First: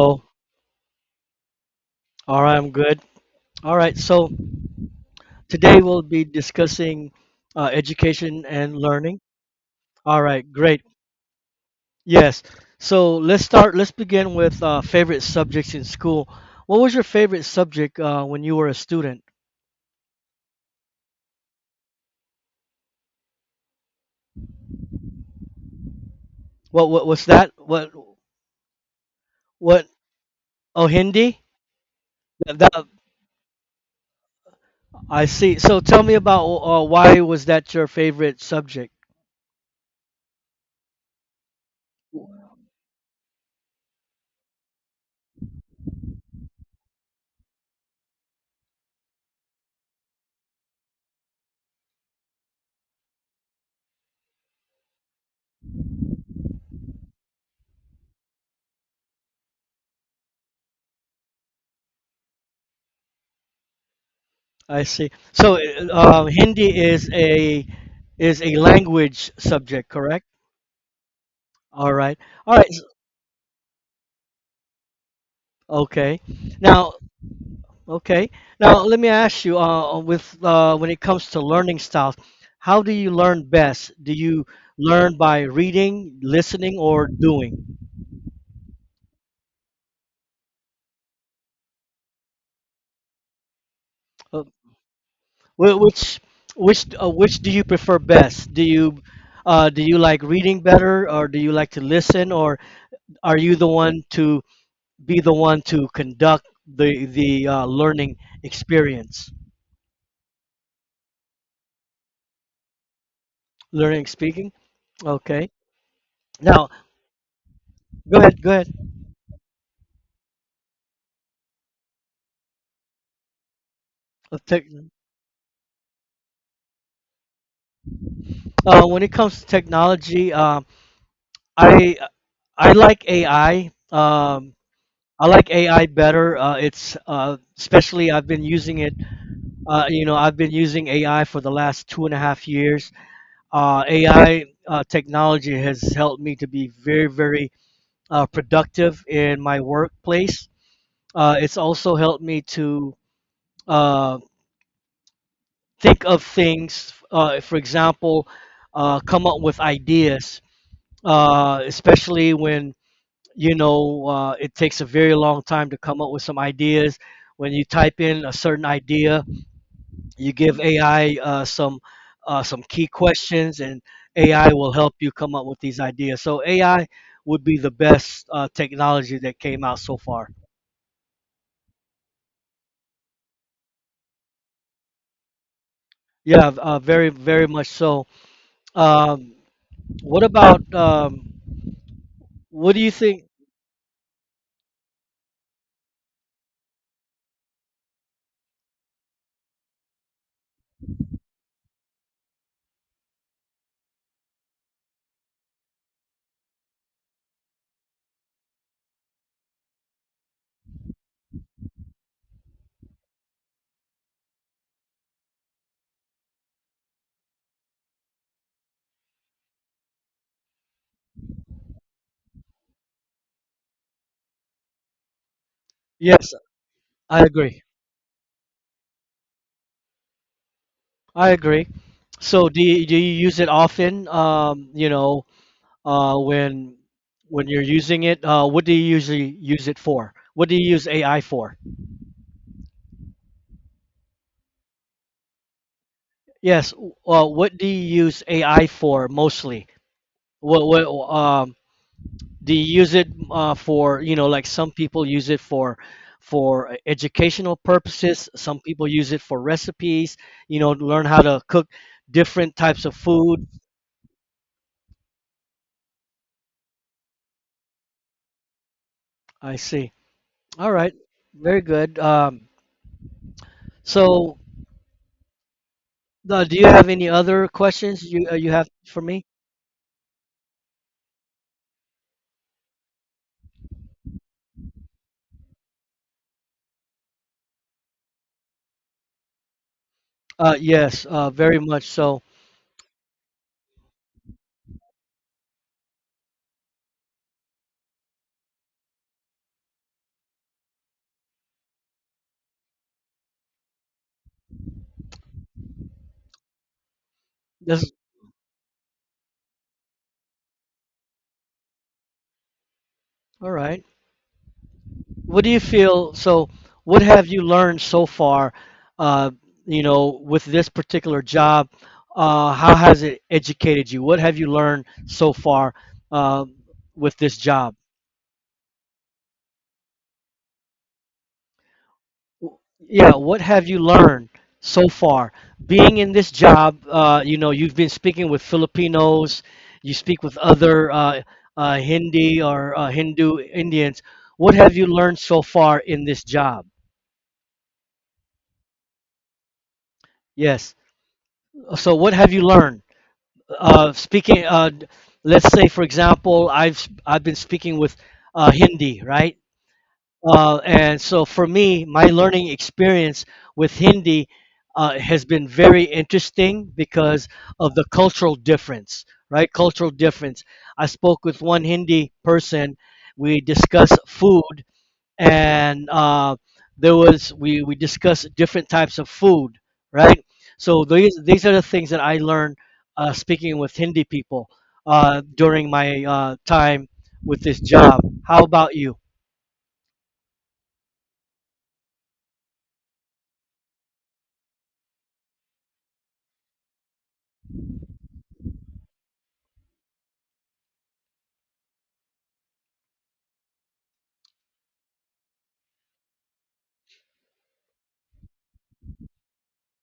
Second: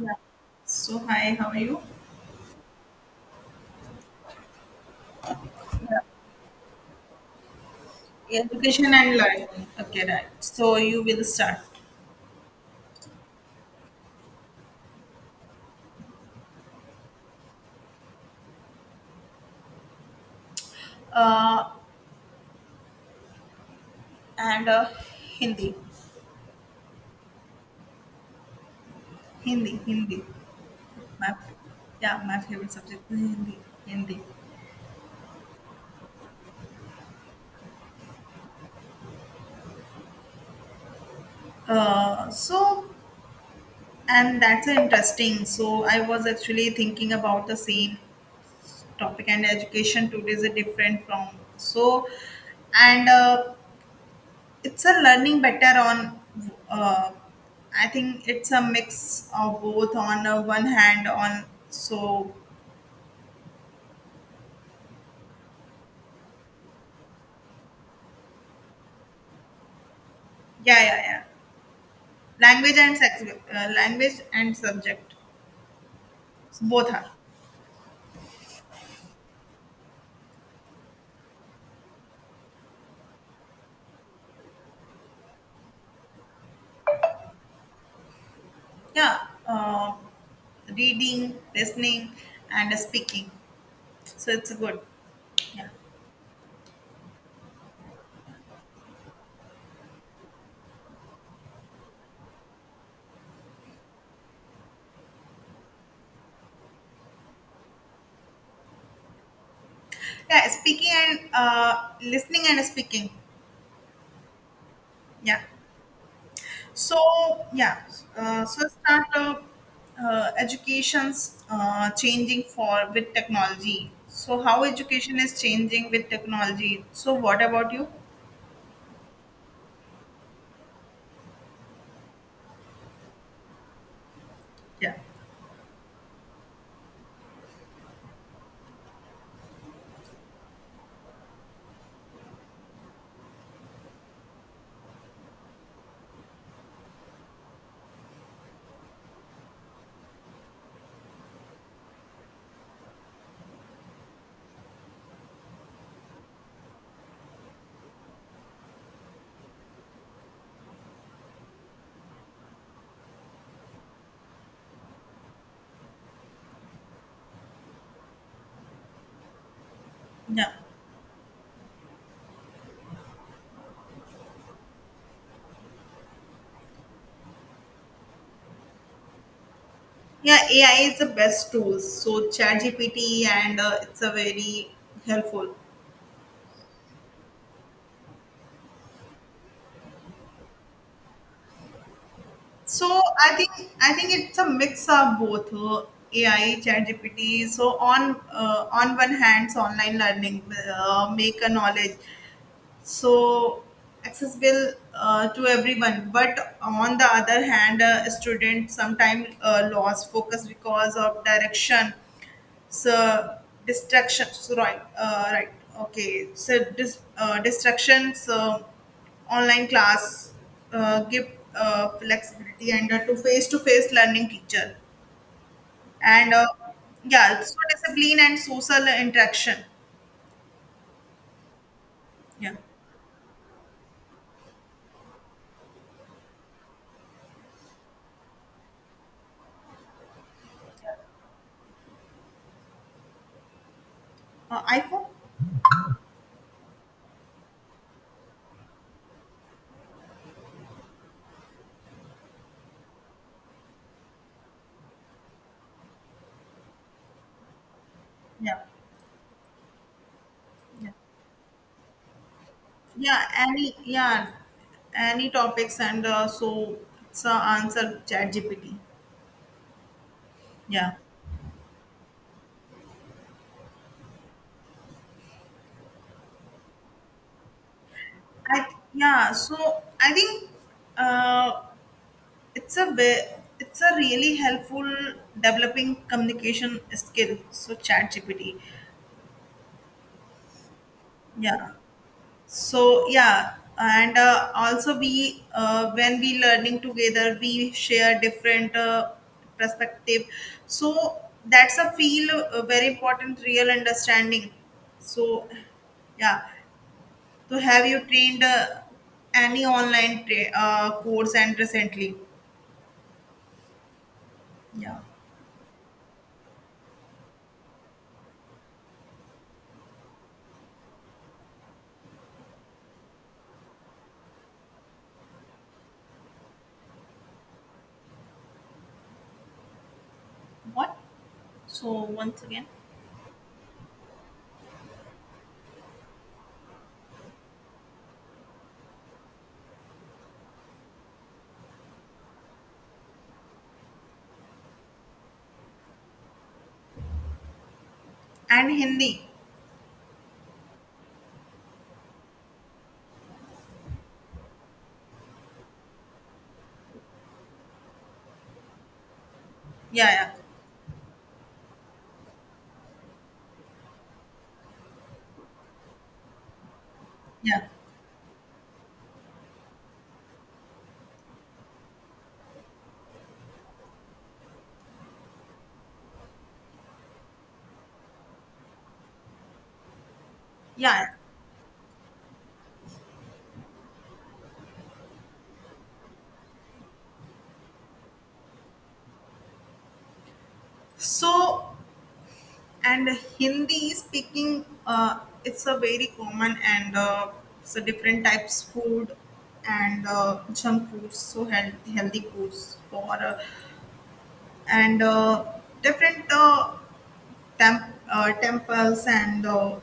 Yeah. So hi, how are you? All right, I'm good. All right, so today we'll be discussing Yeah. education and Education and learning. learning. Okay, All right. right, So great. you will start. Yes. So let's start. Let's begin with favorite subjects in school. What was your favorite subject when you were a student? Uh, and Hindi, What was that? What what? Hindi. Oh, My, Hindi. yeah, my That, favorite that- subject is Hindi, Hindi. I see. So tell me about why was that your favorite subject? So and that's interesting. So I was actually thinking about the same topic, and education today is different from so and. It's a learning better on. Uh, I think it's a mix of both. On one hand, on so I see. So Hindi is a language subject, correct? yeah, yeah, yeah. All right. All right. Language and sex, language and subject, Okay. both Now, are. okay. Now, let me ask you, with when it comes to learning styles, how do you learn best? Do you learn by reading, listening, or doing? Yeah, uh, reading, listening, and speaking. So Uh, it's good. Yeah, wh- which which which do you prefer best? Do you like reading better, or do you like to listen, or are you the one to be the one to conduct the the learning experience? yeah. Speaking and listening and speaking. Learning speaking? Yeah. Okay. Now, So yeah, go ahead. Go ahead. so startup education's changing for with technology. So Of tech. how education is changing with technology. So what about you? When it comes to technology, I I like AI. Yeah, I like AI better. It's especially I've been using it. You know, I've been using AI for the last two and a half years. AI technology has helped me to be very, very productive in my workplace. It's also helped me to uh, think of things. For example, come up with ideas. Especially when you know it takes a very long time to come up with some ideas. When you type in a certain idea, you yeah, give AI some key questions, and AI will help you come up with these ideas. So AI would be the best technology that came out so far. yeah. AI is the best tool. So ChatGPT, and it's a very helpful. Yeah, very very much so. Um, what about what do you So think? I think I think it's a mix of both, AI, ChatGPT. So on one hand, so online learning make a knowledge so accessible to everyone, but on the other hand, students sometimes lose focus because of direction, so distractions, right? Distractions, online class give flexibility, and to face-to-face learning teacher, Yes, and I yeah, so agree. discipline and social interaction. I agree. So Yeah. Do you use it often? You know, uh, when when you're using it. What do you usually use it for? What do you use AI for? iPhone. Yes. What do you use AI for mostly? What do you use it for? You know, like some people use it for for educational purposes. Some Yeah, people use it for recipes. You know, yeah. learn how to cook different types of Yeah, food. any any topics, and so it's answer chat GPT. I see. All right. Yeah, Very good. So, do you have any other questions you you I have for me? yeah. So I think uh, it's a ve- it's a really helpful developing communication skill. So chat GPT. Yes, very Yeah, much so. so yeah, and also we, when we learning together, we share different perspective, so that's a feel very important real understanding. so yeah. So have This, you trained, any online course and recently? all right. Yeah. What do you feel? So, what have you learned so far? Uh, you know, with this particular job, how has it educated you? What have you learned so far uh, with this job? What? So once again. Yeah, what have you learned so far being in this job. You know, you've been speaking with Filipinos, you speak with other Hindi or Hindu Indians. What have you learned so far in this job? And Hindi. Yes. So what have you learned speaking let's say for example I've been speaking with Hindi, right? Yeah, yeah, And so for me, my learning experience with Hindi has been very interesting because yeah, of the cultural difference, right? Cultural difference. I spoke with one Hindi person. We discussed food, and there was we discussed different types of food, right? So yeah. these are the things that I learned speaking with Hindi people during my time with this job. How about you? so and Hindi speaking, it's a very common, and different types food, and junk foods, so healthy, healthy foods for, and different, temples, and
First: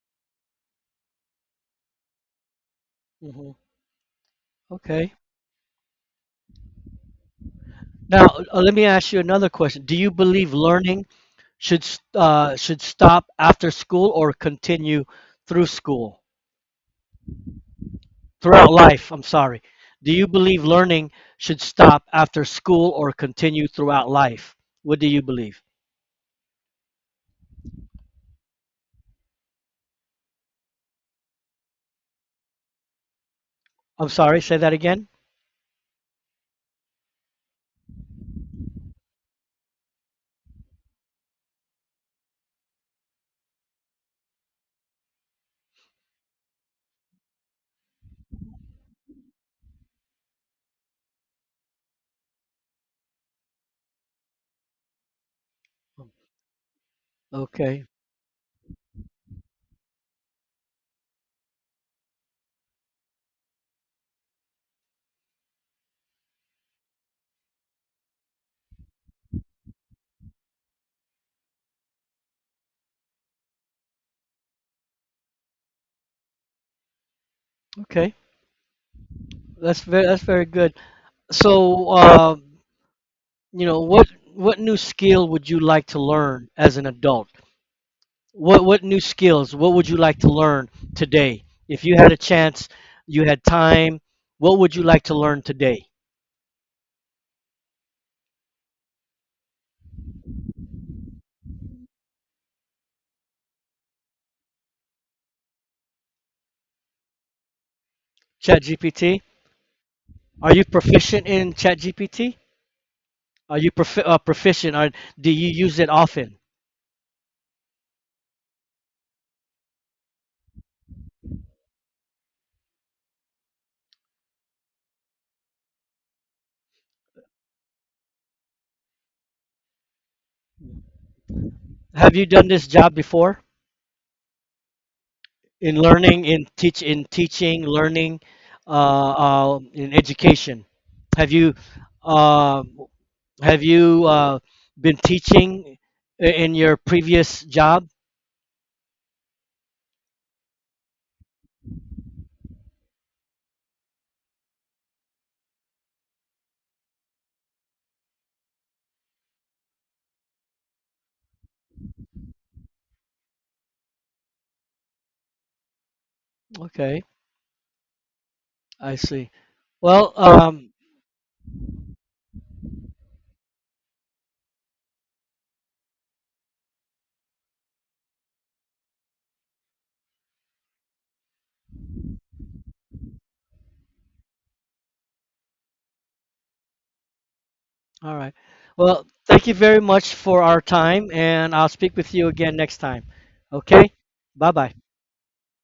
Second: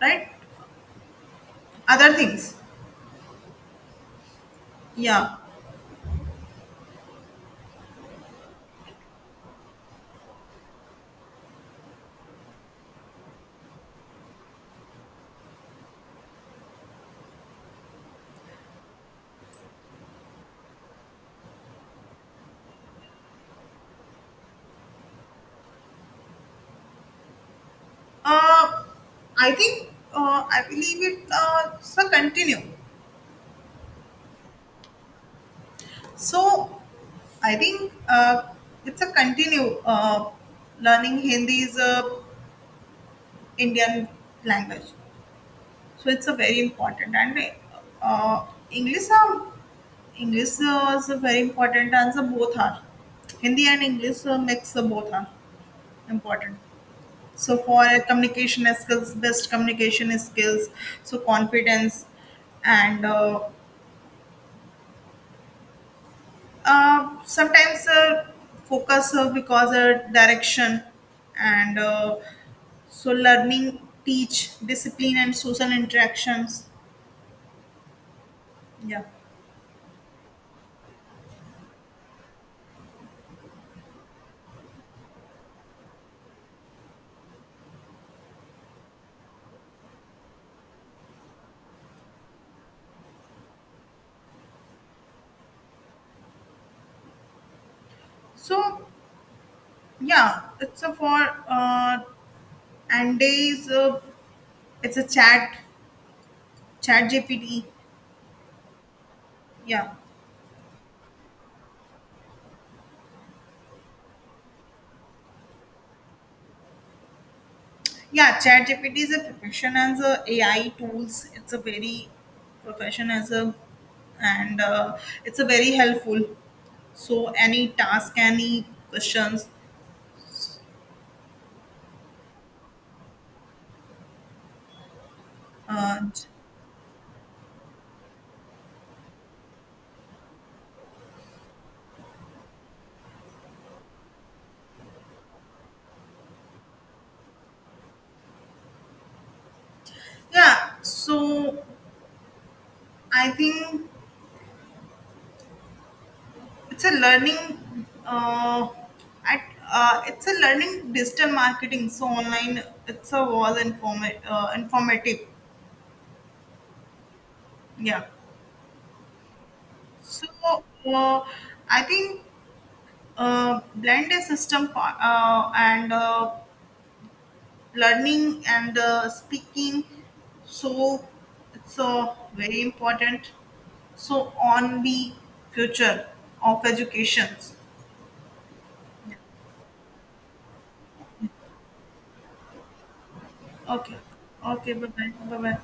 right, other things. Hmm. Okay. Yeah, Now, let me ask you another question. Do you believe learning should stop after school or continue through school, throughout life? I'm sorry. Do you believe learning should stop after school or continue throughout life? What do you believe? uh, I think, I believe it. It's a continue. I'm sorry, say that again. So I think it's a continue. Learning Hindi is a Indian language. So it's a very important, and uh, English are English is a very important, and so both are Hindi and English mix both are important. So for Okay, communication skills, best communication skills, so confidence, and sometimes focus because direction, and learning teach discipline and social interactions. okay, Yeah. that's very good. So, you know, what new skill would you like to learn as an adult? What new skills? What would you like to learn today? If you had a chance, you had time, what would you like to learn today? so Yeah, it's a for and days. It's a chat GPT. ChatGPT? Yeah, Are you proficient in ChatGPT? Are you proficient? Are, do you use it often? yeah, chat GPT is a profession as a AI tools. It's a very profession as a, and it's a very helpful. So any task, any questions. Have you done this job before in Uh, learning, in in teaching, learning, uh, in education? Have you uh, have you been teaching in your previous job? yeah, so I think it's a learning, uh, at, it's a learning digital marketing, so online it's a was informative. Okay. Yeah. I see. Well, so uh, I think, blend a system and learning and speaking, so it's very important, so on the future of education. all right. Well, thank you very much for our time, and I'll speak with you again next time. Okay? Okay. Bye Okay, bye. bye bye, bye bye.